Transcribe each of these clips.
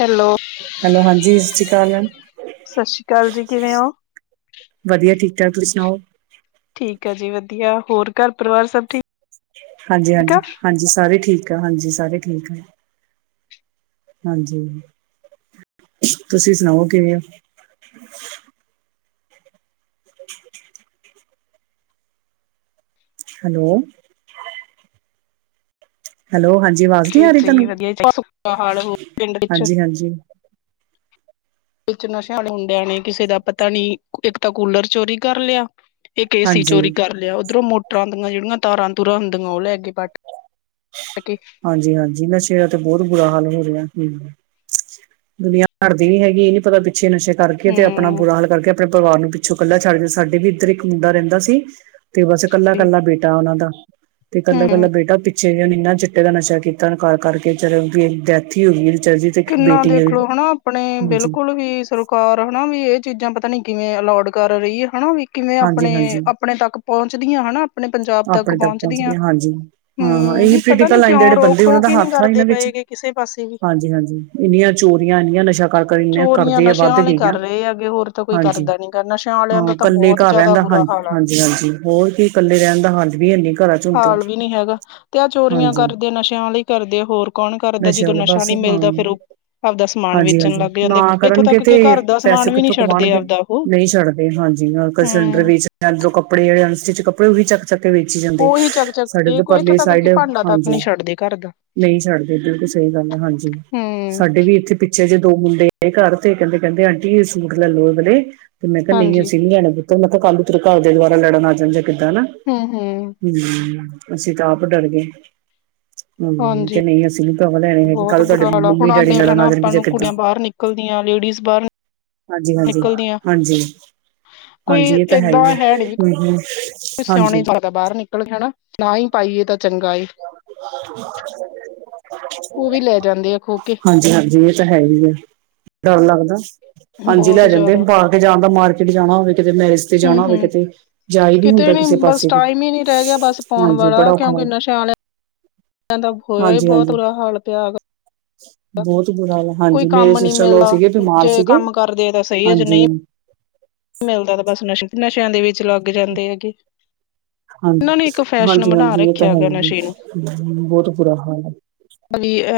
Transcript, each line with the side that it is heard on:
left: Hello
right: hello ਹਾਂਜੀ ਸਤਿ ਸ਼੍ਰੀ ਅਕਾਲ
left: ਸਤਿ ਸ੍ਰੀ ਅਕਾਲ ਜੀ ਕਿਵੇਂ ਹੋ
right: ਵਧੀਆ ਠੀਕ ਤੁਸੀਂ ਸੁਣਾਓ
left: ਠੀਕ ਆ ਜੀ ਵਧੀਆ ਹੋਰ ਘਰ ਪਰਿਵਾਰ ਸਭ ਠੀਕ
right: ਹਾਂਜੀ
left: ਠੀਕ ਆ
right: ਹਾਂਜੀ ਹਾਂਜੀ ਸਾਰੇ ਠੀਕ ਆ ਹਾਂਜੀ ਸਾਰੇ ਠੀਕ ਆ ਹਾਂਜੀ ਤੁਸੀਂ ਸੁਣਾਓ ਕਿਵੇਂ ਹੋ [inaudible] ਹੈਲੋ ਹੈਲੋ ਹਾਂਜੀ ਆਵਾਜ਼ ਨੀ
left: ਜੀ
right: ਆ ਰਹੀ
left: ਜੀ
right: ਤੁਹਾਨੂੰ
left: ਵਧੀਆ ਸੁੱਕਾ ਹਾਲ ਹੋ ਪਿੰਡ ਵਿੱਚ
right: ਹਾਂਜੀ ਹਾਂਜੀ
left: ਵਿੱਚ ਨਸ਼ਾ ਮੁੰਡਿਆਂ ਨੇ ਕਿਸੇ ਦਾ ਪਤਾ ਨੀ ਇੱਕ ਤਾਂ ਕੂਲਰ ਚੋਰੀ ਕਰ ਲਿਆ ਇੱਕ ਏਸੀ
right: ਹਾਂਜੀ
left: ਚੋਰੀ ਕਰ ਲਿਆ ਉਧਰੋਂ ਮੋਟਰਾਂ ਦੀਆਂ ਜਿਹੜੀਆਂ ਤਾਰਾਂ ਤੂਰਾਂ ਹੁੰਦੀਆਂ ਉਹ ਲੈ ਕੇ ਬੱਟ
right: ਹਾਂਜੀ ਹਾਂਜੀ ਨਸ਼ਿਆਂ ਤੇ ਬਹੁਤ ਬੁਰਾ ਹਾਲ ਹੋ ਰਿਹਾ ਹੂ ਦੁਨੀਆਂ ਭਰਦੀ ਨੀ ਹੈਗੀ ਇਹ ਨੀ ਪਤਾ ਪਿੱਛੇ ਨਸ਼ੇ ਕਰਕੇ ਤੇ ਆਪਣਾ
left: ਹੂੰ
right: ਬੁਰਾ ਹਾਲ ਕਰਕੇ ਆਪਣੇ ਪਰਿਵਾਰ ਨੂੰ ਪਿੱਛੋਂ ਇਕੱਲਾ ਛੱਡ ਕੇ ਸਾਡੇ ਵੀ ਇੱਧਰ ਇੱਕ ਮੁੰਡਾ ਰਹਿੰਦਾ ਸੀ ਤੇ ਬਸ ਕੱਲਾ ਕੱਲਾ ਬੇਟਾ ਉਹਨਾ ਦਾ ਤੇ ਕੱਲਾ
left: ਹੂੰ
right: ਇਕੱਲਾ ਬੇਟਾ ਪਿੱਛੇ ਜਿੰਨਾ ਚ ਦਾ ਨਸ਼ਾ ਕੀਤਾ ਕਰ ਕਰਕੇ ਚ ਡੈਥ ਹੀ ਹੋ ਗਈ ਵਿਚਾਰੇ ਦੀ ਤੇ ਇੱਕ
left: ਕਿੰਨਾ
right: ਬੇਟੀ ਹੈ
left: ਦੇਖਲੋ ਹੈਨਾ ਆਪਣੇ
right: ਹਾਂਜੀ
left: ਬਿਲਕੁਲ ਵੀ ਸਰਕਾਰ ਹੈਨਾ ਵੀ ਇਹ ਚੀਜ਼ਾਂ ਪਤਾ ਨੀ ਕਿਵੇਂ ਅਲੋਡ ਕਰ ਰਹੀ ਹਨਾ ਵੀ ਕਿਵੇਂ
right: ਹਾਂਜੀ
left: ਆਪਣੇ
right: ਹਾਂਜੀ
left: ਆਪਣੇ ਤੱਕ ਪਹੁੰਚਦੀਆਂ ਆਪਣੇ ਪੰਜਾਬ ਤੱਕ
right: ਆਪਣੇ ਪਹੁੰਚ
left: ਪਹੁੰਚਦੀਆਂ
right: ਗਏ ਹਾਂਜੀ ਹਾਂ
left: ਹੂ
right: ਇਹੀ
left: ਵੀ ਪਤਾ ਨਾ
right: ਪੋਲੀਟੀਕਲ ਲਾਈਨ ਦੇ
left: ਕਿਉਂ
right: ਜਿਹੜੇ
left: ਰੋਕ
right: ਬੰਦੇ ਉਹਨਾਂ
left: ਟੋਕ
right: ਦਾ
left: ਹੀ ਨਹੀ
right: ਹੱਥ ਆ
left: ਕਰਦੇ
right: ਇਹਨਾਂ ਵਿੱਚ
left: ਪਏ ਕਿਸੇ ਪਾਸੇ ਵੀ
right: ਹਾਂਜੀ ਇੰਨੀਆਂ ਚੋਰੀਆਂ ਇੰਨੀਆਂ ਨਸ਼ਾ ਕਰਕੇ ਇਨਾ
left: ਚੋਰੀਆਂ
right: ਕਰਦੇ ਆ
left: ਨਸ਼ਿਆਂ
right: ਵੱਧ
left: ਵਾਲੇ ਕਰ
right: ਗਈਆਂ
left: ਰਹੇ ਹੈਗੇ ਹੋਰ ਤਾਂ ਕੋਈ
right: ਹਾਂਜੀ
left: ਕਰਦਾ ਨੀ ਗਾ ਨਸ਼ਿਆਂ ਵਾਲਿਆਂ ਦਾ
right: ਹਾਂ
left: ਤਾਂ
right: ਕੱਲੇ
left: ਬਹੁਤ
right: ਘਰ
left: ਜ਼ਿਆਦਾ
right: ਰਹਿੰਦਾ
left: ਬੁਰਾ
right: ਹਾਂਜੀ,
left: ਹਾਲ ਆ
right: ਹਾਂਜੀ, ਹਾਂਜੀ ਹੋਰ ਕੀ ਕੱਲੇ ਰਹਣਦਾ ਹਾਲ ਵੀ ਹੈਨੀ ਘਰਾਂ ਚ ਹੁਣ ਤੇ
left: ਹਾਲ ਵੀ ਨੀ ਹੈਗਾ ਤੇ ਆਹ ਚੋਰੀਆਂ
right: ਹਾਂਜੀ
left: ਕਰਦੇ ਨਸ਼ਿਆਂ ਵਾਲ ਹੀ ਕਰਦੇ ਹੋਰ ਕੌਣ ਕਰਦਾ
right: ਨਸ਼ੇ
left: ਜਦੋਂ
right: ਵਾਲੇ
left: ਨਸ਼ਾ
right: ਪਾਸੇ
left: ਨੀ
right: ਹਾਂ
left: ਮਿਲਦਾ ਫਿਰ ਉਹ ਆਪਦਾ ਸਮਾਨ
right: ਹਾਂਜੀ
left: ਵੇਚਣ
right: ਹਾਂਜੀ
left: ਲੱਗ ਜਾਂਦੇ
right: ਨਾ
left: ਇੱਥੋਂ
right: ਕਰਨਗੇ
left: ਤੱਕ
right: ਤੇ
left: ਕਿ ਘਰ ਦਾ ਸਮਾਨ
right: ਪੈਸੇ
left: ਵੀ ਨੀ
right: ਕਿੱਥੋਂ
left: ਛੱਡਦੇ
right: ਕਮਾਉਣਗੇ
left: ਆਪਦਾ ਉਹ
right: ਨਹੀਂ ਛੱਡਦੇ ਹਾਂ ਜਿੰਨਾ ਵਰਗ
left: ਹਮ
right: ਸਿਲੰਡਰ ਵੇਚ ਲੈਣ ਦੋ ਕੱਪੜ ਸਟਿਚ ਕੱਪੜ ਵੇਚ ਹੀ ਜਾਂਦੇ
left: ਉਹੀ ਚੱਕ ਚੱਕ
right: ਸਾਡੇ
left: ਕੇ
right: ਉਧਰ
left: ਕੋਈ ਇੱਥੋਂ
right: ਪਰਲੀ
left: ਤੱਕ ਕਿ
right: ਸਾਈਡ
left: ਭਾਂਡਾ ਤੱਕ
right: ਹਾਂਜੀ
left: ਨਹੀਂ ਛੱਡਦੇ ਘਰ ਦਾ
right: ਨਹੀਂ ਛੱਡ ਦੇ ਬਿਲਕੁਲ ਸਹੀ ਗੱਲ ਹਾਂਜੀ
left: ਹੂੰ
right: ਸਾਡੇ ਵੀ ਇੱਥੇ ਪਿੱਛੇ ਜੇ ਦੋ ਮੁੰਡੇ ਘਰ ਤੇ ਕਹਿੰਦੇ ਕਹਿੰਦੇ ਆਂਟੀ ਇਹ ਸੂਟ ਲੈ ਲੋ ਅਗਲੇ ਤੇ ਮੈਂ ਕਿਹਾ ਨਹੀਂ
left: ਹਾਂਜੀ
right: ਅਸੀਂ ਲੈ ਨਾ ਮੈਂ ਕਿਹਾ ਕੱਲ ਨੂੰ ਤੇਰੇ ਘਰ ਦੇ ਦੁਆਰਾ ਲੜਨ ਆ ਜਾਂਦੇ ਕਿੱਦਾਂ ਹਨਾ
left: ਹੂੰ ਹੂੰ
right: ਹੂ ਅਸੀਂ ਤਾਂ ਆਪ ਡਰ ਗਏ ਹੂ
left: ਹਾਂਜੀ
right: ਤੇ ਨਹੀਂ ਅਸੀਂ ਵੀ ਲੈਣੇ ਹੈਗੇ
left: ਬਹੁਤ
right: ਕੱਲ
left: ਬੁਰਾ
right: ਤੁਹਾਡੇ
left: ਹਾਲ ਆ
right: ਮੰਮੀ
left: ਹੁਣ
right: ਡੈਡੀ
left: ਆਦੇ ਹਨਾ
right: ਲੜਨ
left: ਆਪਾਂ
right: ਦੇਣਗੇ
left: ਨੂੰ
right: ਕਿੱਦਾਂ
left: ਕੁੜੀਆਂ ਬਾਹਰ ਨਿਕਲਦੀਆਂ ਲੇਡੀਜ਼ ਬਾਹਰ
right: ਹਾਂਜੀ, ਹਾਂਜੀ,
left: ਨਿਕਲਦੀਆਂ
right: ਹਾਂਜੀ, ਹਾਂਜੀ ਇਹ ਤਾਂ ਹੈ ਹੀ ਆ ਹ ਹ
left: ਸੋਨੀ ਬਾਹਰ ਨਿਕਲ ਕੇ ਹਨਾ ਨ ਹੀ ਪਾਈਏ ਤਾਂ ਚੰਗਾ
right: [unintelligible]
left: ਏ ਉਹ ਵੀ ਲੈ ਜਾਂਦੇ ਆ ਖੋ ਕੇ
right: ਹਾਂਜੀ ਹਾਂਜੀ ਇਹ ਤਾਂ ਹੈਗੀ ਆ ਡਰ ਲੱਗਦਾ ਹਾਂਜੀ
left: ਬਹੁਤ
right: ਲੈ ਜਾਂਦੇ
left: ਜ਼ਿਆਦਾ
right: ਬਾਹ ਕੇ ਜਾਣ ਦਾ ਮਾਰਕੀਟ ਜਾਣਾ ਹੋਵੇ ਕਿਤੇ ਮੈਰਿਜ ਤੇ
left: ਹੂੰ
right: ਜਾਣਾ ਹੋਵੇ
left: ਹੂੰ
right: ਕਿਤੇ ਜਾਈ ਨਹੀਂ
left: ਕਿਤੇ
right: ਹੁੰਦਾ
left: ਨੀ
right: ਕਿਸੇ
left: ਬਸ
right: ਪਾਸੇ ਵੀ
left: ਟਾਈਮ ਹੀ ਨੀ ਰਹਿ ਗਿਆ ਬਸ ਆਣ
right: ਹਾਂਜੀ ਬੜਾ
left: ਵਾਲਾ
right: ਔਖਾ
left: ਕਿਉਂਕਿ
right: ਲੱਗਦਾ
left: ਨਸ਼ਾ [unintelligible] ਦਾ ਹੋਇਆ ਹੀ ਬਹੁਤ
right: ਹਾਂਜੀ-ਹਾਂਜੀ।
left: ਬੁਰਾ ਹਾਲ ਪਿਆ
right: ਬਹੁਤ ਬੁਰਾ ਹਾਲ
left: ਕੋਈ
right: ਹਾਂਜੀ ਮੇਰੇ
left: ਕੰਮ ਨਹੀਂ
right: ਸਿਸਟਰ ਲੋ
left: ਮਿਲਦਾ
right: ਸੀਗੇ ਬਿਮਾਰ
left: ਜੇ
right: ਸੀਗੇ
left: ਕੰਮ ਕਰਦੇ ਤਾਂ ਸਹੀ ਹੈ ਜੇ ਨਹੀਂ
right: ਹਾਂਜੀ
left: ਮਿਲਦਾ ਤੇ ਬਸ ਨਸ਼ੇ ਨਸ਼ਿਆਂ ਦੇ ਵਿੱਚ ਲੱਗ ਜਾਂਦੇ ਹੈਗੇ
right: ਹਾਂਜੀ
left: ਇਹਨਾਂ ਨੇ ਇੱਕ ਫੈਸ਼ਨ
right: ਹਾਂਜੀ
left: ਬਣਾ
right: ਹਾਂਜੀ ਇਹ ਤਾਂ
left: ਰੱਖਿਆ ਗਿਆ
right: ਹੈਗੀ
left: ਨਸ਼ੇ
right: ਹੈ ਬਹੁਤ ਬੁਰਾ ਹਾਲ ਹੈ।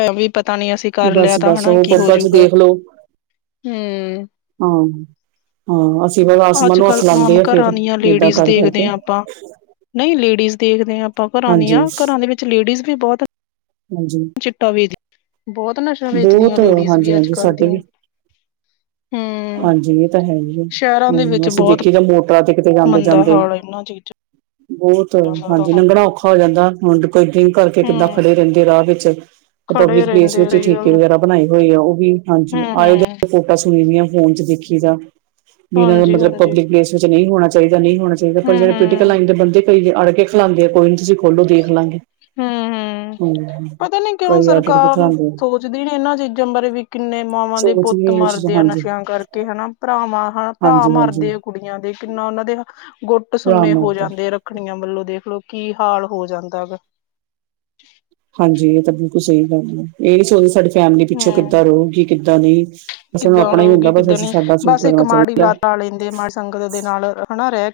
left: ਐ ਵੀ ਪਤਾ ਨਹੀਂ ਅਸੀਂ ਕਰ ਲਿਆ ਤਾਂ
right: ਬਸ-ਬਸ
left: ਹੈਣਾ
right: ਉਹ
left: ਕੀ
right: ਪੱਬਾਂ ਚ
left: ਹੋਜੂਗਾ!
right: ਦੇਖਲੋ
left: ਹਮ
right: ਹਾਂ ਹਾਂ ਅਸੀਂ। ਬਸ ਆਸਮਾਨ
left: ਅੱਜ
right: ਨੂੰ
left: ਕੱਲ
right: ਹੱਥ ਲਾਂਦੇ
left: ਆਮ
right: ਆ ਫੇਰ
left: ਘਰਾਂ ਦੀਆਂ
right: ਏਦਾਂ
left: ਲੇਡੀਜ਼
right: ਕਰ
left: ਦੇਖਦੇ
right: ਕਰਕੇ
left: ਹਾਂ ਆਪਾਂ ਨਹੀਂ ਲੇਡੀਜ਼! ਦੇਖਦੇ ਹਾਂ ਆਪਾਂ ਘਰਾਂ
right: ਹਾਂਜੀ।
left: ਦੀਆਂ ਘਰਾਂ ਦੇ ਵਿੱਚ ਲੇਡੀਜ਼ ਵੀ ਬਹੁਤ ਹਨ।
right: ਹਾਂਜੀ
left: ਚਿੱਟਾ ਵੀ ਦੀ! ਬਹੁਤ ਨਸ਼ਾ ਵੇਚਦੀਆਂ
right: ਬਹੁਤ
left: ਲੇਡੀਜ਼
right: ਹਾਂਜੀ
left: ਅੱਜ
right: ਹਾਂਜੀ
left: ਕੱਲ੍ਹ
right: ਸਾਡੇ ਵੀ
left: ਦੀਆਂ
right: ਹੈ। ਹਾਂਜੀ ਇਹ ਤਾਂ ਹੈ ਹੀ ਆ
left: ਸ਼ਹਿਰਾਂ ਦੇ
right: ਹ
left: ਵਿੱਚ
right: ਅਸੀਂ
left: ਬਹੁਤ
right: ਦੇਖੀਏ ਤਾਂ ਮੋਟ ਹੈ। ਤੇ ਕਿਤੇ ਜਾਂਦੇ
left: ਮੰਦਾ
right: ਜਾਂਦੇ ਹਨ।
left: ਹਾਲ ਇਹਨਾਂ ਚੀਜ਼ਾਂ
right: ਬਹੁਤ
left: ਦਾ ਤਾਂ
right: ਹਾਂਜੀ ਲੰਗਣਾ ਔਖਾ ਹੋ ਜਾਂਦਾ ਹੁਣ ਕੋਈ ਡਰਿੰਕ ਕਰਕੇ ਕਿੱਦਾਂ
left: ਹਮ
right: ਖੜੇ ਰਹਿੰਦੇ ਰਾਹ ਵਿੱਚ।
left: ਖੜੇ
right: ਪਬਲਿਕ ਪਲੇਸ
left: ਰਹਿੰਦੇ
right: ਵਿੱਚ
left: ਸਹੀ
right: ਠੀਕ ਹੈ।
left: ਗੱਲ
right: ਵਗੈਰਾ ਬਣਾਏ ਹੋਏ ਆ ਉਹ ਵੀ ਹਾਂਜੀ
left: ਹਮ
right: ਆਏ
left: ਹਮ
right: ਵੋਟਾਂ ਸੁਣੀ ਦੀਆਂ ਫੋਨ ਚ ਦੇਖੀ ਜਾ। ਵੀ ਇਹਨਾਂ ਦਾ
left: ਹਾਂਜੀ
right: ਮਤਲਬ
left: ਹਾਂਜੀ
right: ਪਬਲਿਕ ਪਲੇਸ ਵਿੱਚ ਨਹੀਂ ਹੋਣਾ ਚਾਹੀਦਾ ਨਹੀਂ ਹੋਣਾ ਚਾਹੀਦਾ ਪਰ
left: ਹਮ
right: ਜਿਹੜੇ ਪੋਲੀਟੀਕਲ
left: ਹਮ
right: ਲਾਈਨ ਦੇ ਬੰਦੇ। ਕੋਈ ਅੜ ਕੇ ਖਲਾਾਂਂਦੇ ਆ ਪੁਆਇੰਟ। ਖੋਲੋ ਦੇਖ ਲਵਾਂਗੇ
left: ਹੂੰ-ਹੂੰ
right: ਹਮ ਕਈ ਆ ਕੇ ਦਿਖਾਂਦੇ।
left: ਕਦੀ ਇਹਨਾਂ ਚੀਜ਼ਾਂ ਬਾਰੇ ਵੀ ਕਿੰਨੇ ਮਾਵਾਂ ਦੇ
right: ਸੋਚ
left: ਪੁੱਤ
right: ਵੀ ਇਹ ਚੀਜ਼ਾਂ
left: ਮਰਦੇ ਆ
right: ਹਾਂਜੀ
left: ਨਸ਼ਿਆਂ ਕਰਕੇ ਹਨਾ ਭਰਾਵਾਂ ਹਨਾ। ਭਰਾ
right: ਹਾਂਜੀ ਹਾਂਜੀ
left: ਮਰਦੇ ਆ ਕੁੜੀਆਂ ਦੇ ਕਿੰਨਾ ਉਹਨਾਂ ਦੇ। ਗੁੱਟ
right: ਆਰਾਮ
left: ਸੁਨੇ
right: ਨਾਲ
left: ਹੋ
right: ਤੇ
left: ਜਾਂਦੇ ਆ ਰੱਖੜੀਆਂ ਵੱਲੋਂ ਦੇਖਲੋ ਕੀ ਹਾਲ। ਹੋ ਜਾਂਦਾ ਗਾ।
right: ਹਾਂਜੀ ਇਹ ਤਾਂ ਬਿਲਕੁਲ ਸਹੀ ਗੱਲ ਹੈ ਇਹ ਨਹੀਂ ਸੋਚਦੇ ਸਾਡੀ ਫੈਮਿਲੀ ਪਿੱਛੋਂ
left: ਹੂੰ
right: ਕਿੱਦਾਂ ਰਹੇਗੀ ਕਿੱਦਾਂ ਨਹੀਂ। ਬਸ ਉਹਨੂੰ
left: ਕਿੱਦਾਂ
right: ਆਪਣਾ ਹੀ
left: ਰਹੂਗੀ
right: ਹੁੰਦਾ ਬਸ
left: ਕਿੱਦਾਂ
right: ਅਸੀਂ
left: ਨਹੀ
right: ਸਾਡਾ
left: ਬਸ
right: ਸੂਟ
left: ਇੱਕ
right: ਲੱਗਣਾ
left: ਮਾੜੀ
right: ਚਾਹੀਦਾ
left: ਲੱਤ ਲਾ ਲੈਂਦੇ ਮਾੜੀ ਸੰਗਤ ਦੇ ਨਾਲ ਹੈ ਨਾ ਰਹਿ ਕੇ।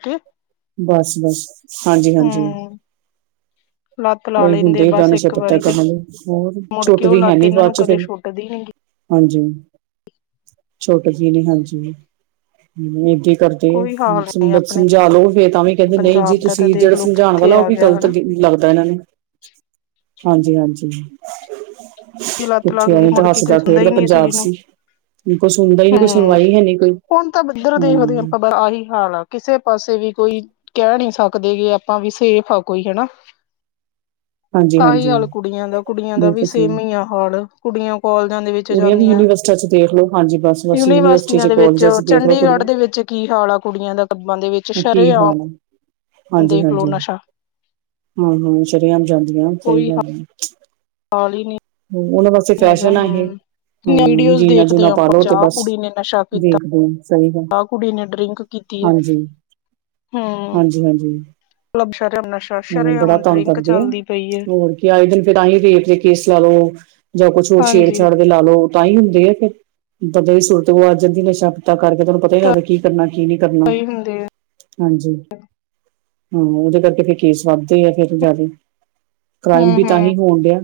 right: ਬਸ ਬਸ ਹਾਂਜੀ ਹਾਂਜੀ।
left: ਹੂੰ ਲੱਤ ਲਾ
right: ਕਈ
left: ਲੈਂਦੇ
right: ਹੁੰਦੇ ਏਦਾਂ
left: ਬਸ
right: ਨਸ਼ਾ
left: ਇੱਕ
right: ਪੱਤਾ
left: ਵਾਰੀ ਤੇ
right: ਕਰਨ ਲਈ ਹੋਰ
left: ਮੁੜ ਕੇ ਉਹ
right: ਛੁੱਟਦੀ ਹੈ
left: ਲੱਤ
right: ਨੀ
left: ਇਹਨਾਂ
right: ਬਾਅਦ
left: ਨੂੰ
right: ਚ
left: ਕਦੇ
right: ਫਿਰ।
left: ਛੁੱਟਦੀ ਨੀ ਗੀ
right: ਹਾਂਜੀ ਛੋਟੀ ਜਿਹੀ ਨੀ ਹਾਂਜੀ ਇਹੀ? ਕਰਦੇ
left: ਕੋਈ ਹਾਲ ਨੀ ਆਪਣੇ
right: ਸਮਝਾ ਲਓ ਫੇਰ ਤਾਂ ਵੀ ਕਹਿੰਦੇ ਨਹੀਂ ਜੀ
left: ਪੰਜਾਬ ਦਾ ਤਾਂ
right: ਤੁਸੀਂ ਜਿਹੜਾ
left: ਦੇਖਲੋ
right: ਸਮਝਾਉਣ ਵਾਲਾ ਉਹ ਵੀ ਗਲਤ। ਲੱਗਦਾ ਇਹਨਾਂ ਨੂੰ।
left: ਸੀ।
right: ਹਾਂਜੀ ਹਾਂਜੀ।
left: ਜੇ ਲੱਤ
right: ਕਿੱਥੇ
left: ਲੱਗਈ
right: ਐਵੇਂ ਤਾਂ
left: ਮੁੜ ਕੇ ਕੋਈ
right: ਹੱਸਦਾ
left: ਸੁਣਦਾ ਹੀ
right: ਖੇਡਦਾ
left: ਨੀ ਇਸ
right: ਪੰਜਾਬ
left: ਚੀਜ਼ ਨੂੰ।
right: ਸੀ ਕੋਈ ਸੁਣਦਾ ਹੀ ਨੀ ਕੋਈ
left: ਹਮ
right: ਸੁਣਵਾਈ ਹੈ ਨੀ ਕੋਈ
left: ਹੁਣ ਤਾਂ ਇੱਧਰ ਦੇਖਦੇ ਹਾਂ
right: ਹਮ
left: ਆਪਾਂ ਆਹੀ ਹਾਲ ਆ ਕਿਸੇ ਪਾਸੇ ਵੀ। ਕੋਈ ਕਹਿ ਨਹੀਂ ਸਕਦੇ ਕਿ ਆਪਾਂ ਵੀ ਸੇਫ ਆ ਕੋਈ ਹਨਾ
right: ਹਾਂਜੀ
left: ਆਹੀ
right: ਹਾਂਜੀ
left: ਹਾਲ, ਕੁੜੀਆਂ ਦਾ ਕੁੜੀਆਂ ਦਾ ਵੀ
right: ਬਿਲਕੁਲ
left: ਸੇਮ
right: ਸਹੀ
left: ਹੀ ਆ ਹਾਲ ਕੁੜੀਆਂ। ਕਾਲਜਾਂ ਦੇ ਵਿੱਚ
right: ਕੁੜੀਆਂ ਵੀ
left: ਜਾਂਦੀਆਂ
right: ਯੂਨੀਵਰਸਿਟੀਆਂ ਚ ਦੇਖ ਲੋ ਹਾਂਜੀ ਬਸ ਬਸ ਯੂਨੀਵਰਸਿਟੀ ਚ
left: ਯੂਨੀਵਰਸਿਟੀਆਂ ਦੇ ਵਿੱਚ
right: ਕਾਲਜਾਂ ਚ ਦੇਖ ਲੋ
left: ਚੰਡੀਗੜ੍ਹ ਦੇ
right: ਕੁੜੀਆਂ
left: ਵਿੱਚ ਜਾਂਦੀ ਹਨ। ਕੀ ਹਾਲ ਆ ਕੁੜੀਆਂ ਦਾ ਕਲੱਬ ਦੇ ਵਿੱਚ
right: ਕੀ
left: ਸ਼ਰੇ ਆਮ।
right: ਹਾਲ ਹੈ ਹਾਂਜੀ ਹਾਂਜੀ ਹਮ ਹਮ ਸ਼ਰੇ ਆਮ ਜਾਂਦੀਆਂ ਸਹੀ
left: ਕੋਈ
right: ਗੱਲ ਹੈ।
left: ਹਾਲ ਹੀ ਨੀ।
right: ਉਹਦੇ ਵਾਸਤੇ ਫੈਸ਼ਨ ਆ ਇਹ। ਹਮ
left: ਵੀਡੀਓਜ਼
right: ਜੀਨਾ
left: ਦੇਖਦੇ
right: ਜੂਨਾ
left: ਹਾਂ ਆਪਾਂ
right: ਪਾਲੋ ਤੇ
left: ਜਾ
right: ਬਸ
left: ਕੁੜੀ ਨੇ ਨਸ਼ਾ ਕੀਤਾ
right: ਦੇਖਦੇ ਰਹੋ। ਸਹੀ ਗਲ
left: ਆਹ ਕੁੜੀ ਨੇ ਡਰਿੰਕ ਕੀਤੀ ਹੈ
right: ਹਾਂਜੀ
left: ਹਮ
right: ਹਾਂਜੀ ਹਾਂਜੀ।
left: ਮਤਲਬ ਸ਼ਰਮ ਨਸ਼ਾ
right: ਹਾਂ ਬੜਾ
left: ਸ਼ਰੇਆਮ
right: ਤੰਗ
left: ਡਰਿੰਕ
right: ਕਰਦੇ ਆ
left: ਚੱਲਦੀ ਪਈ ਹੈ
right: ਹੋਰ ਕੀ ਆਏ ਦਿਨ ਫੇਰ ਤਾਂ ਹੀ ਰੇਪ ਦੇ ਕੇਸ ਲਾ ਲਓ। ਜਾਂ ਕੁਛ ਹੋਰ
left: ਹਾਂਜੀ
right: ਛੇੜਛਾੜ ਦੇ ਲਾ ਲੋ। ਤਾਂ ਹੀ ਹੁੰਦੇ ਆ ਫਿਰ ਬੰਦੇ ਦੀ ਸੁਰਤ ਗਵਾਚ ਜਾਂਦੀ ਨਸ਼ਾ ਪੱਤਾ ਕਰਕੇ ਉਹਾਨੂੰ ਪਤਾ ਹੀ ਨਹੀ ਲਗਦਾ ਕੀ ਕਰਨਾ ਹੈ। ਕੀ ਨਹੀਂ ਕਰਨਾ
left: ਸਹੀ ਹੁੰਦੇ ਆ
right: ਹਾਂਜੀ। ਹਮ ਉਹਦੇ ਕਰਕੇ ਫਿਰ ਕੇਸ ਵੱਧਦੇ ਆ ਫਿਰ ਜ਼ਿਆਦਾ ਕ੍ਰਾਈਮ
left: ਹਮ
right: ਵੀ ਤਾਂ
left: ਹਮ
right: ਹੀ ਹੋਣ ਡਿਆ।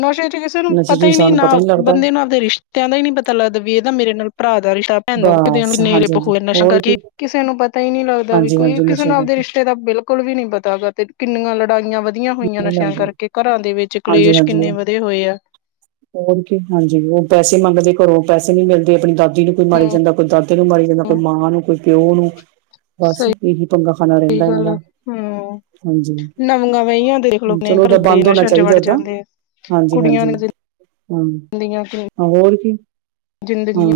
left: ਨਸ਼ੇ ਚ ਕਿਸੇ ਨੂੰ
right: ਨਸ਼ੇ ਚ
left: ਪਤਾ ਹੀ ਨੀ
right: ਇਨਸਾਨ ਨੂੰ
left: ਨਾ
right: ਪਤਾ ਲੱਗਦਾ
left: ਬੰਦੇ ਨੂੰ ਆਪਦੇ ਰਿਸ਼ਤਿਆਂ ਦਾ ਹੀ ਨੀ ਪਤਾ ਲੱਗਦਾ ਵੀ ਇਹਦਾ ਮੇਰੇ ਨਾਲ ਭਰਾ ਰਿਸ਼ਤਾ ਪੈਂਦਾ
right: ਬਸ
left: ਨੇਲੇ
right: ਹਾਂਜੀ ਹਾਂਜੀ
left: ਪੂ [inaudible] ਨਸ਼ਾ
right: ਹੋਰ
left: ਕਰਕੇ
right: ਕੀ
left: ਕਿਸੇ ਨੂੰ ਪਤਾ ਹੀ ਨਹੀਂ ਲੱਗਦਾ ਵੀ
right: ਹਾਂਜੀ
left: ਕੋਈ
right: ਹਾਂਜੀ
left: ਕਿਸੇ
right: ਨਸ਼ੇ
left: ਨੂੰ ਆਪਦੇ
right: ਕਰਕੇ
left: ਰਿਸ਼ਤੇ ਨਾਤੇ। ਤਾਂ ਬਿਲਕੁਲ ਵੀ ਨੀ ਪਤਾ ਗਾ ਤੇ ਕਿੰਨੀਆਂ ਲੜਾਈਆਂ ਵਧੀਆ ਹੋਈਆਂ
right: ਨਹੀਂ
left: ਨਸ਼ਿਆਂ
right: ਲੱਗਦਾ
left: ਕਰਕੇ ਘਰਾਂ ਦੇ ਵਿੱਚ
right: ਹਾਂਜੀ
left: ਕਲੇਸ਼ ਹੁੰਦਾ।
right: ਹੋਰ ਕੀ ਹਾਂਜੀ ਉਹ ਪੈਸੇ ਮੰਗਦੇ ਘਰੋਂ ਪੈਸੇ ਨੀ ਮਿਲਦੇ ਆਪਣੀ ਦਾਦੀ? ਦਾਦੀ ਨੂੰ ਕੋਈ ਮਾਰੀ ਜਾਂਦਾ। ਕੋਈ ਦਾਦੇ ਨੂੰ ਮਾਰੀ ਜਾਂਦਾ। ਕੋਈ ਮਾਂ ਨੂੰ ਕੋਈ ਪਿਓ ਨੂੰ। ਬਸ
left: ਸਹੀ
right: ਇਹੀ ਪੰਗਾ ਖਾਨਾ ਰਹਿੰਦਾ ਇਹਨਾਂ
left: ਗੱਲ
right: ਦਾ
left: ਆ ਹਮ
right: ਹਾਂਜੀ।
left: ਨਵੀਆਂ ਵਹੀਆਂ ਦੇਖਲੋ ਆਪਣੇ
right: ਚਲੋ ਉਹ
left: ਘਰ
right: ਤਾਂ
left: ਦੇ
right: ਬੰਦ ਹੋਣਾ
left: ਨਸ਼ਿਆਂ ਚ
right: ਚਾਹੀਦਾ
left: ਵੜ
right: ਏਦਾਂ
left: ਜਾਂਦੇ ਆ
right: ਹਾਂਜੀ
left: ਕੁੜੀਆਂ
right: -ਹਾਂਜੀ। ਹਮ
left: ਦੀਆਂ
right: ਹੋਰ ਕੀ ਹਾਂ।
left: ਜ਼ਿੰਦਗੀਆਂ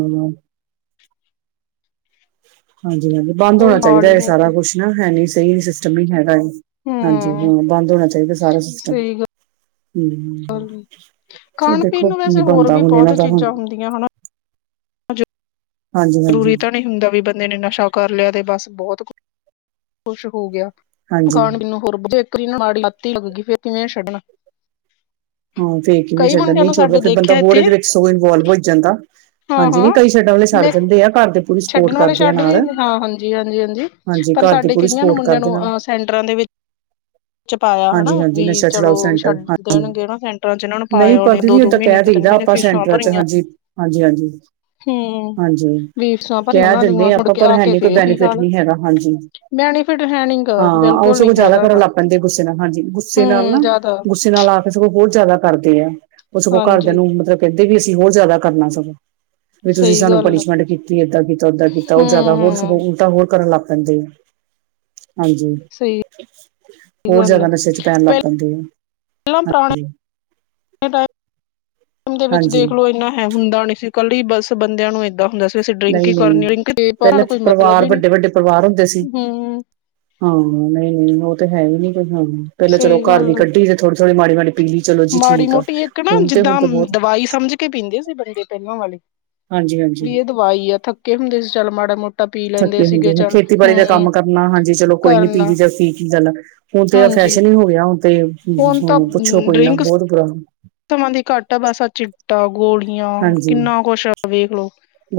left: [unintelligible]
right: ਹਾਂਜੀ -ਹਾਂਜੀ ਬੰਦ ਹੋਣਾ
left: ਕੋਈ ਹਾਲ
right: ਚਾਹੀਦਾ
left: ਹੀ
right: ਇਹ
left: ਨਹੀਂ
right: ਸਾਰਾ
left: ਪਿਆ
right: ਕੁਛ ਨਾ ਹੈ ਨੀ ਸਹੀ ਸਿਸਟਮ ਨਹੀਂ ਹੈਗਾ ਇਹ। ਹਾਂਜੀ
left: ਹੂੰ
right: ਹਾਂ ਬੰਦ ਹੋਣਾ ਚਾਹੀਦਾ ਸਾਰਾ ਸਿਸਟਮ।
left: ਸਹੀ
right: ਹਮ
left: ਗੱਲ ਹੈ।
right: ਚ
left: ਖਾਣ ਪੀਣ
right: ਦੇਖੋ
left: ਨੂੰ
right: ਕੀ
left: ਵੈਸੇ ਹੋਰ
right: ਬਣਦਾ
left: ਵੀ
right: ਹੁਣ ਇਹਨਾਂ ਦਾ ਹੁਣ।
left: ਹਜੇ।
right: ਹਾਂਜੀ ਹਾਂਜੀ
left: ਜ਼ਰੂਰੀ ਤਾਂ ਨਹੀਂ ਹੁੰਦਾ ਵੀ ਬੰਦੇ ਨੇ ਨਸ਼ਾ ਕਰ ਲਿਆ ਤੇ ਬਸ ਬਹੁਤ ਖੁਸ਼ ਹੋ ਗਿਆ।
right: ਹਾਂਜੀ
left: ਮੈਨੂੰ ਹੋਰ ਮਾੜ ਲਤੀ ਲੱ ਫਿਰ ਕਿਵੇਂ ਛੱਡਣਾ
right: ਹਾਂ ਫਿਰ ਕਿਵੇਂ
left: ਕਈ
right: ਛਡਦਾ
left: ਮੁੰਡਿਆਂ
right: ਨਹੀਂ
left: ਨੂੰ
right: ਛੱਡਦਾ
left: ਸਾਡੇ
right: ਫਿਰ ਬੰਦਾ
left: ਦੇਖਿਆ
right: ਹੋਰ
left: ਇੱਥੇ
right: ਇਹਦੇ ਵਿੱਚ ਸਗੋਂ ਇਨਵੋਲਵ ਹੋ ਜਾਂਦਾ
left: ਹਾਂ
right: ਹਾਂਜੀ
left: ਹਾਂ
right: ਨੀ ਕਈ ਛੱਡਣ ਵਾਲੇ ਛੱਡ
left: ਮੈਂ
right: ਦਿੰਦੇ ਆ ਘਰ ਦੇ ਪੂਰੀ ਸਪੋਰਟ
left: ਛੱਡਣ ਵਾਲੇ
right: ਕਰਦੇ ਆ
left: ਛੱਡ
right: ਨਾਲ
left: ਵੀ ਹਾਂ ਹਾਂਜੀ- ਹਾਂਜੀ -ਹਾਂਜੀ ਪਰ
right: ਘਰ ਦੀ
left: ਸਾਡੇ
right: ਪੂਰੀ
left: ਕਈਆਂ
right: ਸਪੋਰਟ
left: ਨਮੰਨਿਆਂ
right: ਕਰਦੇ
left: ਨੂੰ
right: ਨਾਲ
left: ਅ ਸੈਂਟਰਾਂ ਦੇ ਵਿੱਚ ਚ ਪਾਇਆ ਹਨਾ
right: ਹਾਂਜੀ ਹਾਂਜੀ
left: ਵੀ
right: ਨਸ਼ਾ ਛੁਡਾਓ
left: ਚਲੋ
right: ਸੈਂਟਰ
left: ਛੱਡ
right: ਹਾਂਜੀ
left: ਦੇਣਗੇ ਨ ਫਿਰ ਚ ਇਹਨਾਂ ਨੂੰ
right: ਨਹੀਂ
left: ਪਾਇਆ
right: ਪਰ
left: ਉਹਨੇ ਦੋ
right: ਦੀਦੀ
left: ਦੋ
right: ਓਦਾਂ
left: ਮਹੀਨੇ
right: ਕਹਿ
left: ਦ ਤਿੰਨ
right: ਦਈਦਾ
left: ਮਹੀਨੇ
right: ਆਪਾਂ
left: ਫੀਸਾਂ
right: ਸੈਂਟਰਾਂ ਚ
left: ਭਰੀਆਂ
right: ਹਾਂਜੀ ਹਾਂਜੀ ਹਾਂਜੀ
left: ਹਮ
right: ਹਾਂਜੀ
left: ਫੀਸਆਂ ਭਰੀ
right: ਕਹਿ
left: ਉਹਨਾਂ ਦੀ
right: ਦਿੰਦੇ
left: ਥੋੜ
right: ਆਪਾਂ
left: ਕੇ
right: ਪਰ
left: ਆ
right: ਹੈ
left: ਕੇ
right: ਨੀ ਕੋਈ
left: ਫੇਈ
right: ਬੈਨੀਫਿਟ
left: ਹਾਲ
right: ਨਹੀਂ ਹੈਗਾ ਹਾਂਜੀ
left: ਬੈਨੀਫਿਟ ਹੈ ਨੀ ਗਾ ਬਿਲਕੁਲ ਨੀ ਹੈਗਾ -ਗਾ
right: ੁ ਨਾਲ ਹਾਂਜੀ ਗੁੱਸੇ ਨਾਲ
left: ਹੂੰ
right: ਨਾ
left: ਜ਼ਿਆਦਾ
right: ਗੁੱਸੇ ਨਾਲ ਆ ਕੇ ਸਗੋ ਹੋਰ ਜ਼ਿਆਦਾ ਕਰਦੇ ਆ ਉਹ ਸਗੋਂ ਘਰਦਿਆਂ
left: ਹਾਂਜੀ
right: ਨੂੰ ਮਤਲਬ ਕਹਿੰਦੇ ਵੀ ਅਸੀਂ ਹੋਰ ਜ਼ਿਆਦਾ ਕਰਨਾ ਸਗੋਂ ਵੀ ਤੁਸੀਂ
left: ਸਹੀ
right: ਸਾਨੂੰ
left: ਗੱਲ ਆ
right: ਪਨੀਸ਼ਮੈਂਟ ਕੀਤੀ ਏਦਾਂ ਕੀਤਾ ਓਦਾਂ ਕੀਤਾ ਉਹ ਜ਼ਿਆਦਾ ਹੋਰ ਸ
left: ਹੂੰ
right: ਉਲਟਾ ਹੋਰ ਕਰਨ ਲੱਗ ਪ ਹਾਂਜੀ ਹਾਂਜੀ
left: ਸਹੀ
right: ਹੋਰ
left: ਗੱਲ
right: ਜਿਆਦਾ
left: ਆ
right: ਨਸ਼ੇ ਚ ਪੈਣ ਲੱਗ ਪੈਂਦੇ
left: ਪਹਿਲਾਂ
right: ਆ
left: ਪੁਰਾਣੇ
right: ਹ-
left: ਦੇ ਵਿੱਚ ਦੇਖਲੋ ਇੰਨਾ ਹੈ ਹੁੰਦਾ ਨਹੀਂ ਸੀ ਕੱਲ ਹੀ ਬੱਸ ਬੰਦਿਆਂ ਨੂੰ ਏਦਾਂ ਹੁੰਦਾ ਸੀ ਅਸੀਂ ਡਰਿੰਕ ਹੀ
right: ਨਹੀਂ ਨਹੀਂ
left: ਕਰਨੀ ਡਰਿੰਕ
right: ਪਹਿਲੇ
left: ਕੋਈ ਮਤਲਬ
right: ਪਰਿਵਾਰ
left: ਹੀ ਨੀ
right: ਵੱਡੇ ਵੱਡੇ ਪਰਿਵਾਰ ਹੁੰਦੇ ਸੀ
left: ਹਮ
right: ਹਾਂ ਨਹੀਂ ਨਹੀਂ ਉਹ ਤੇ ਹੈ ਹੀ ਨੀ ਹਾਂ ਪਹਿਲਾਂ ਚਲੋ
left: ਸਹੀ
right: ਘਰ ਵੀ
left: ਗੱਲ ਆ।
right: ਕੱਢੀ ਤੇ ਥੋੜੀ ਥੋੜ੍ਹੀ ਮਾੜੀ ਮਾੜੀ ਪੀ ਲਈ ਚਲੋ ਜੀ
left: ਮਾੜੀ
right: ਠੀਕ ਆ
left: ਮੋਟੀ ਇੱਕ ਨਾ
right: ਹੁਣ ਤੇ ਹੁਣ
left: ਜਿੱਦਾਂ
right: ਤੇ ਬਹੁਤ
left: ਦਵਾਈ ਸਮਝ ਕੇ ਪੀਂਦੇ ਸੀ ਬ ਪਹਿਲਾਂ ਵਾਲੀ
right: ਹਾਂਜੀ ਹਾਂਜੀ
left: ਵੀ ਇਹ ਦਵਾਈ ਆ ਥੱਕੇ ਹੁੰਦੇ ਸੀ ਚੱਲ ਮਾੜਾ ਮੋਟਾ ਪੀ ਲੈਂਦੇ ਸੀਗੇ
right: ਹੁੰਦੇ ਹਨ
left: ਚੱਲ
right: ਖੇਤੀਬਾੜੀ ਦਾ
left: ਹੂੰ
right: ਕੰਮ ਕਰਨਾ ਹਾਂਜੀ ਚਲੋ ਕੋਈ ਨੀ ਪੀ
left: ਕਰਨਾ
right: ਜ ਪੀ ਕੀ ਗੱਲ ਹੁਣ ਤਾਂ ਫੈ
left: ਹਾਂਜੀ
right: ਕੁਛ ਨੀ ਹੋ ਗਿਆ ਹੁਣ ਤੇ
left: ਹੁਣ ਤਾਂ
right: ਹਮ ਪੁੱਛੋ ਕੋਈ ਨਾ
left: ਡਰਿੰਕ
right: ਬਹੁਤ ਬੁਰਾ
left: ਸਮਾਂ ਦੀ ਘੱਟ ਆ ਬਸਾ ਚਿੱਟਾ ਗੋਲੀਆਂ
right: ਹਾਂਜੀ
left: ਕਿੰਨਾ ਕੁਛ ਆ ਵੇਖ ਲੋ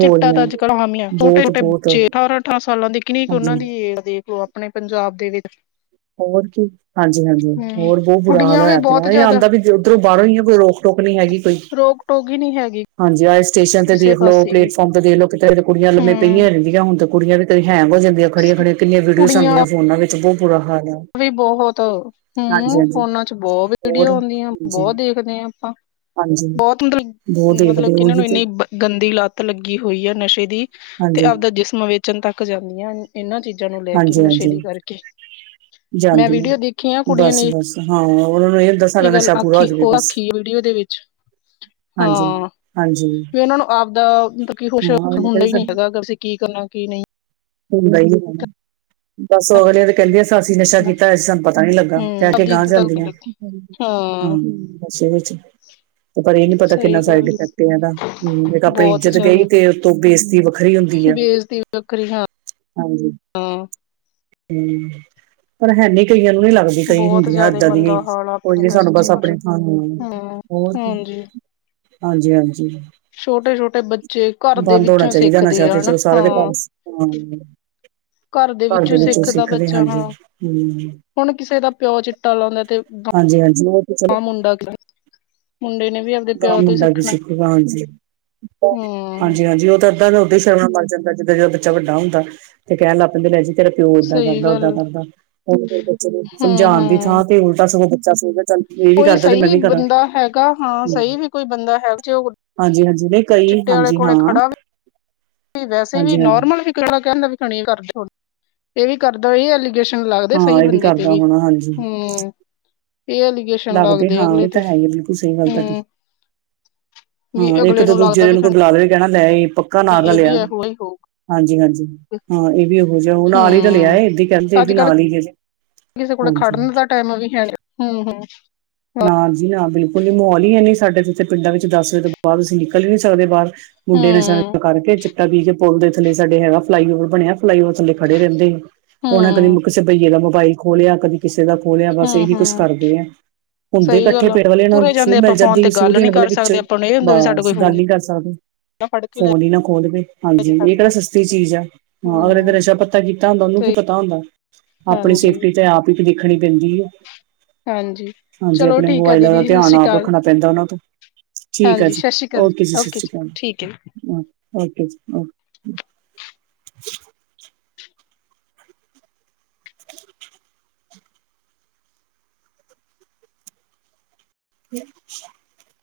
left: ਚਿੱਟਾ ਤਾਂ ਅੱਜ ਕਲ ਆਮ ਈ ਆ ਛੋਟੇ
right: ਬਹੁਤ
left: ਛੋਟੇ
right: ਬਹੁਤ
left: ਬੱਚੇ ਅਠਾਰਾਂ ਅਠਾਰਾਂ। ਸਾਲਾਂ ਦੀ ਕਿਣੀ ਕੁ ਉਹਨਾਂ
right: ਹਾਂਜੀ
left: ਦੀ ਦੇਖੋ ਆਪਣੇ ਪੰਜਾਬ ਦੇ ਵਿੱਚ
right: ਹੋਰ ਕੀ ਹਾਂਜੀ -ਹਾਂਜੀ
left: ਹਮ
right: ਹੋਰ ਬਹੁਤ ਬੁਰਾ ਹਾਲ
left: ਕੁੜੀਆਂ ਵੀ
right: ਹੋਇਆ
left: ਬਹੁਤ
right: ਪਿਆ ਇਹ
left: ਜ਼ਿਆਦਾ
right: ਆਉਂਦਾ ਵੀ ਉੱਧਰੋਂ ਬ ਕੋਈ ਰੋਕ ਟੋਕ ਨਹੀ ਹੈਗੀ ਕੋਈ
left: ਰੋਕ ਟੋਕ ਹੀ ਨਹੀਂ ਹੈਗੀ
right: ਹਾਂਜੀ ਆ ਸਟੇਸ਼ਨ ਤੇ
left: ਕਿਸੇ
right: ਦੇਖ ਲਓ
left: ਪਾਸੇ ਵੀ
right: ਪਲੇਟਫਾਰਮ ਤੇ ਦੇਖ ਲੋ ਕਿਤੇ ਤਾਂ ਕੁੜੀਆਂ ਲੰਮੇ
left: ਹਮ
right: ਪਈਆਂ ਰਹਦੀਆਂ ਹੁਣ ਤੇ ਕੁੜੀਆਂ ਵੀ ਕਈ ਹੈਂਗ ਹੋ ਜਾਂਦੀ ਖੜੀਆਂ ਖੜੀਆਂ ਕਿਨੀਆਂ ਵੀਡੀਓਜ਼
left: ਕੁੜੀਆਂ
right: ਆਉਂਦੀਆਂ ਫੋਨਾਂ ਵਿੱਚ ਬਹੁਤ ਬੁਰਾ ਹਾਰ
left: ਵੀ ਬਹੁਤ ਹਮ
right: ਹਾਂਜੀ
left: ਫੋਨਾ ਚ ਬਹੁਤ
right: ਹੋਰ
left: ਵੀਡੀਓ ਆਉਂਦੀਆਂ
right: ਹਾਂਜੀ
left: ਬਹੁਤ ਦੇਖਦੇ ਹ ਆਪਾਂ
right: ਹਾਂਜੀ
left: ਬਹੁਤ ਮਤਲਬ
right: ਬਹੁਤ
left: ਮਤਲਬ
right: ਦੇਖਦੇ
left: ਕਿ ਇਹਨਾਂ
right: ਉਹੀ
left: ਨੂੰ
right: ਤੇ
left: ਇੰਨੀ ਗੰਦੀ ਲੱਤ ਲੱਗੀ ਹੋਈ ਆ ਨਸ਼ੇ ਦੀ ਤੇ
right: ਹਾਂਜੀ
left: ਆਪਦਾ ਜਿਸਮ ਵੇਚਣ ਤੱਕ ਜਾਂਦੀਆਂ ਇਹਨਾਂ ਚੀਜ਼ਾਂ ਨੂੰ ਲੈ ਕੇ
right: ਹਾਂਜੀ ਹਾਂਜੀ
left: ਨਸ਼ੇੜੀ ਕਰਕੇ ਮੈਂ
right: ਜਾਂਦੀਆਂ
left: ਵੀਡੀਓ ਦੇਖੀਆਂ ਕੁੜੀਆਂ
right: ਬਸ
left: ਨੇ
right: ਬਸ ਹਾਂ ਉਹਨਾਂ ਨੂੰ ਹੁੰਦਾ ਸਾਡਾ
left: ਇਹ ਗੱਲ
right: ਨਸ਼ਾ ਪੂਰਾ ਹੋ
left: ਆਖੀ
right: ਜਾਵੇ
left: ਉਹ
right: ਬਸ
left: ਆਖੀ ਵੀਡੀਓ ਦੇ ਵਿੱਚ
right: ਹਾਂਜੀ
left: ਹਾਂ
right: ਹਾਂਜੀ
left: ਵੀ ਉਹਨਾਂ ਨੂੰ ਆਪਦਾ ਮਤਲਬ ਕੀ ਕੁਸ਼
right: ਹਾਂ ਅਗਲੇ
left: ਹੁੰਦਾ ਹੀ ਨਹੀ
right: ਕਹਿੰਦੇ
left: ਹੈਗਾ ਅ ਅਸੀਂ ਕੀ ਕਰ ਕੀ ਨਹੀਂ
right: [inaudible] ਬਸ ਅਗਲੇ ਤੇ ਕਹਿੰਦੀਆਂ ਸ ਅਸੀਂ ਨਸ਼ਾ ਕੀਤਾ ਅਜ ਸਾਨੂੰ ਪਤਾ ਨੀ ਲੱਗਾ
left: ਹਮ
right: ਕਹਿ ਕੇ
left: ਆਪਦੀ
right: ਗਾਂਹ
left: ਇੱਜ਼ਤ
right: ਜਾਂਦੀਆਂ
left: ਹਾਂ
right: ਹਾਂ ਵਿੱਚ ਤੇ ਪਰ ਇਹ ਨੀ ਪਤਾ ਕਿੰਨਾ
left: ਸਹੀ
right: ਸਾਈਡ
left: ਗੱਲ
right: ਇਫੈਕਟ ਇਹਦਾ ਹਮ ਜ ਆਪਣੀ
left: ਬਹੁਤ
right: ਇੱਜਤ ਗਈ
left: ਜ਼ਿਆਦਾ
right: ਤੇ ਉਤੋਂ ਬੇਸਤੀ ਵੱਖਰੀ ਹੁੰ
left: ਬੇਇਜ਼ਤੀ ਵੱਖਰੀ ਹਾਂ
right: ਹਾਂਜੀ ਹਮ ਪਰ ਹੈਨੀ ਕਈ ਨੂੰ ਨੀ ਲੱਗਦੀ ਕਈ
left: ਬਹੁਤ
right: ਹੁੰਦੀਆਂ
left: ਜ਼ਿਆਦਾ
right: ਇਏਦਾਂ ਦੀ
left: ਮੰਦਾ ਹਾਲ ਆ
right: ਕੋਈ
left: ਆਪਣੇ
right: ਨੀ
left: ਤਾਂ
right: ਸਾਨੂੰ
left: ਸੱਚੀ
right: ਬਸ
left: ਕੁਛ
right: ਆਪਣੇ ਥਾਂ
left: ਹਮ
right: ਹੋਰ
left: [inaudible]
right: ਹਾਂਜੀ-ਹਾਂਜੀ
left: ਛੋਟੇ-ਛੋਟੇ ਬੱਚੇ ਘਰ ਦੇ ਵਿੱਚੋਂ
right: ਚਾਹੀਦਾ
left: ਸਿੱਖਦੇ
right: ਨਸ਼ਾ
left: ਆ
right: ਤੇ
left: ਹਨਾ
right: ਚਲੋ ਸਾਰੇ ਦੇ
left: ਹਾਂ
right: ਘਰ ਹਾਂ
left: ਘਰ ਦੇ ਵਿੱਚੋਂ ਸਿੱਖਦਾ ਬੱਚਾ ਹਾਂ ਹੁਣ ਕਿਸੇ ਦਾ ਪਿਓ ਚਿੱਟਾ ਲਾਉਂਦਾ ਤੇ
right: ਹਾਂਜੀ ਹਾਂਜੀ ਉਹ ਤੇ ਚਲੋ
left: ਮੁੰਡਾ ਮੁੰਡੇ ਨੇ ਵੀ
right: ਦਾ
left: ਪਿਓ ਤੋਂ ਹੀ
right: ਮੁੰਡਾ ਵੀ
left: ਸਿੱਖਣਾ
right: ਸਿੱਖੂਗਾ
left: ਹੂੰ
right: ਹਾਂਜੀ-ਹਾਂਜੀ-ਹਾਂਜੀ ਉਹ ਤਾਂ ਬੰਦਾ ਉਓਦਾਂ ਸ਼ਰਮ ਮਰ ਜਾਂਦਾ ਜਿੱਦ ਜਦੋਂ ਬੱਚਾ ਵੱਡਾ ਹੁੰਦਾ ਤੇ ਕਹਿ ਲਗ ਪਏ ਤੇਰਾ ਪਿਓ ਏਦਾਂ
left: ਸਹੀ
right: ਕਰਦਾ
left: ਗੱਲ
right: ਓਦਾਂ ਕਰਦਾ ਹੁਣ ਬੱਚੇ ਨੂੰ ਸਮਝਾਣ ਦੀ
left: ਹੂੰ-ਹੂੰ
right: ਥਾਂ ਤੇ ਉਲਟਾ ਸਗੋਂ ਬੱਚਾ ਐਵੇਂ
left: ਕੋਈ
right: ਕਰਦਾ ਤੇ
left: ਸਹੀ
right: ਮੈਂ ਵੀ ਕਰਾਂ
left: ਬੰਦਾ ਹੈਗਾ ਹਾਂ ਸਹੀ ਵੀ ਕੋਈ ਬੰਦਾ ਹੈ ਜੇ ਉਹ
right: ਹਾਂਜੀ-ਹਾਂਜੀ ਨਹੀਂ ਕਈ
left: ਚਿੱਟੇ ਵਾਲੇ
right: ਹਾਂਜੀ ਹਾਂ
left: ਕੋਲੇ ਖੜਾ ਵੈਸੇ ਵੀ
right: ਹਾਂਜੀ-ਹਾਂਜੀ।
left: ਨੋਰਮਲ ਵੀਾ [inaudible] ਕਹਿੰਦਾ ਵੀਣੀ ਕਰਦਾ ਇਹ ਵੀ ਕਰਦਾ ਇਹ ਐਲਿਗੇਸਨ
right: ਹਾਂ ਇਹ ਵੀ ਕਾਰਦਾ ਹੋਣਾ ਹਾਂਜੀ
left: ਹੂੰ ਇਹ ਐਲੀਗੇਸ਼ਨ
right: ਲੱਗਦੇ ਹਾਂ
left: ਅਗਲੇ
right: ਇਹ
left: ਤੇ
right: ਤਾਂ ਹੈ ਈ ਬਿਲਕੁਲ ਸਹੀ ਗੱਲ ਤੁਹਾਡੀ
left: ਹੂੰ ਵੀ
right: ਹਾਂ ਇੱਕ
left: ਅਗਲੇ
right: ਤੋ
left: ਨੂੰ
right: ਦੂਜੇ
left: ਲੱਗਦਾ ਵੀ
right: ਦਿਨ ਕੋਈ ਬੁਲਾ ਲਵੇ ਕਹਿਣਾ ਲੈ ਇਹ ਪੱਕਾ ਨਾਂ
left: ਇਹ ਵੀ
right: ਲੇਇਆ
left: ਇਹੋ ਹੀ ਹੋਊਗਾ
right: ਹਾਂਜੀ-ਹਾਂਜੀ ਹਾਂ ਇਹ ਵੀ ਇਹੋ ਜਿਹਾ ਉਹ ਨਾਲ ਤੇ [inaudible] ਰਾਲੀਆ
left: ਹੂੰ
right: ਇਏ ਕਹਿਣ ਤੇ ਇਹ
left: ਅੱਜ
right: ਵੀ
left: ਕੱਲ
right: ਨਾਲ ਹੀਜੇ
left: ਕਿਸੇ ਕੋਲ ਖੜਨ ਦਾ ਟਾਈਮ ਵੀ ਹੈ ਨੀ ਹੁ-ਹੁ
right: ਨਾਜੀ ਨਾ ਬਿਲਕੁਲ ਨੀ ਮਾਹੌਲ ਹੀ ਹੈਨੀ ਸਾਡੇ ਜਿਥੇ ਪਿੰਡਾਂ ਵਿੱਚ ਦਸ ਵਜੇ ਤੋਂ ਬਾਅਦ ਅਸੀਂ ਨਿਕਲ ਵੀ ਨਹੀਂ ਸਕਦੇ ਬਾਹਰ ਮੁੰਡੇ ਨਸ਼ਾ
left: ਹੂੰ
right: ਕਰਕੇ ਚਿੱਟਾ ਪੀ ਕੇ ਲ ਦੇ ਥੇ ਸਾਡੇ ਹੈਗਾ ਫਲਾਈਓਵਰ ਬਣਿਆ ਫਲਾਈਓਵਰ ਥੇ ਖੜੇ ਰਹਿੰਦੇ ਆ ਉਹਨਾਂ ਕਦੇ
left: ਹੂੰ
right: ਕਿਸੇ ਬਈਏ ਦਾ [inaudible] ਖੋਲਿਆ ਕਦੇ ਕਿਸੇ ਦਾ ਖੋਲ੍ਹਿਆ ਬਸ
left: ਹੂੰ
right: ਇਹੀ ਕੁਛ
left: ਹੂੰ
right: ਕਰਦੇ ਆ ਹੁੰਦੇ
left: ਸਹੀ
right: ਇਕੱਠੇ
left: ਗੱਲ ਆ
right: ਪੇਟ ਵਾਲੇ ਨੂੰ
left: ਤੁਰੇ
right: ਸੂਹ
left: ਜਾਂਦੇ
right: ਮਿਲ
left: ਆਪਾਂ ਫੋਨ
right: ਜਾਂਦੀ
left: ਤੇ
right: ਸੂਹ
left: ਗੱਲ
right: ਦੇਣ
left: ਨੀ
right: ਵਾਲੇ
left: ਕਰ
right: ਵਿੱਚ
left: ਸਕਦੇ ਆਪਾਂ ਨੂੰ ਇਹ ਹੁੰਦਾ ਵੀ ਸਾਡਾ
right: ਬਸ
left: ਕੋਈ
right: ਗੱਲ
left: ਫੋਨ
right: ਨੀ ਕਰ ਸਕਦੇ
left: ਨਾ ਫੜ ਕੇ ਲੈ
right: ਫੋਨ ਹੀ ਨਾ ਖੋਲ ਦੇ
left: ਜੇ
right: ਹਾਂਜੀ ਇਹ
left: ਸਾਡੇ
right: ਕਿਹੜਾ
left: ਤੋਂ
right: ਸਸਤੀ ਚੀਜ਼ ਆ ਹਾਂ ਅਗਰ ੳਹਨੇ ਤੇ
left: ਹੂੰ
right: ਨਸ਼ਾ ਪੱਤਾ ਕੀਤਾ ਹੁੰਦਾ ਉਹਨੂੰ ਕੀ
left: ਸਹੀ
right: ਪਤਾ ਹੁੰਦਾ ਆਪਣੀ
left: ਹਾਂਜੀ
right: ਸੇਫਟੀ ਤੇ ਆਪ ਹੀ ਦੇਖਣੀ ਪੈਂਦੀ ਏ
left: ਹਾਂਜੀ
right: ਹਾਂਜੀ
left: ਚਲੋ
right: ਆਪਣੇ
left: ਠੀਕ ਆ
right: ਮੋਬਾਇਲਾਂ
left: ਦੀਦੀ
right: ਦਾ
left: ਜੀ ਸਤਿ
right: ਧਿਆਨ
left: ਸ਼੍ਰੀ
right: ਆਪ
left: ਅਕਾਲ
right: ਰੱਖਣਾ ਪੈਂਦਾ ਉਹਨਾਂ ਤੋਂ ਠੀਕ ਆ
left: ਹਾਂਜੀ
right: ਜੀ
left: ਸਤਿ ਸ਼੍ਰੀ ਅਕਾਲ
right: ਓਕੇ ਜੀ ਸਤਿ ਸ਼੍ਰੀ
left: ਠੀਕ ਹੈ
right: ਕਾਲ ਓਕੇ ਜੀ [inaudible] [inaudible]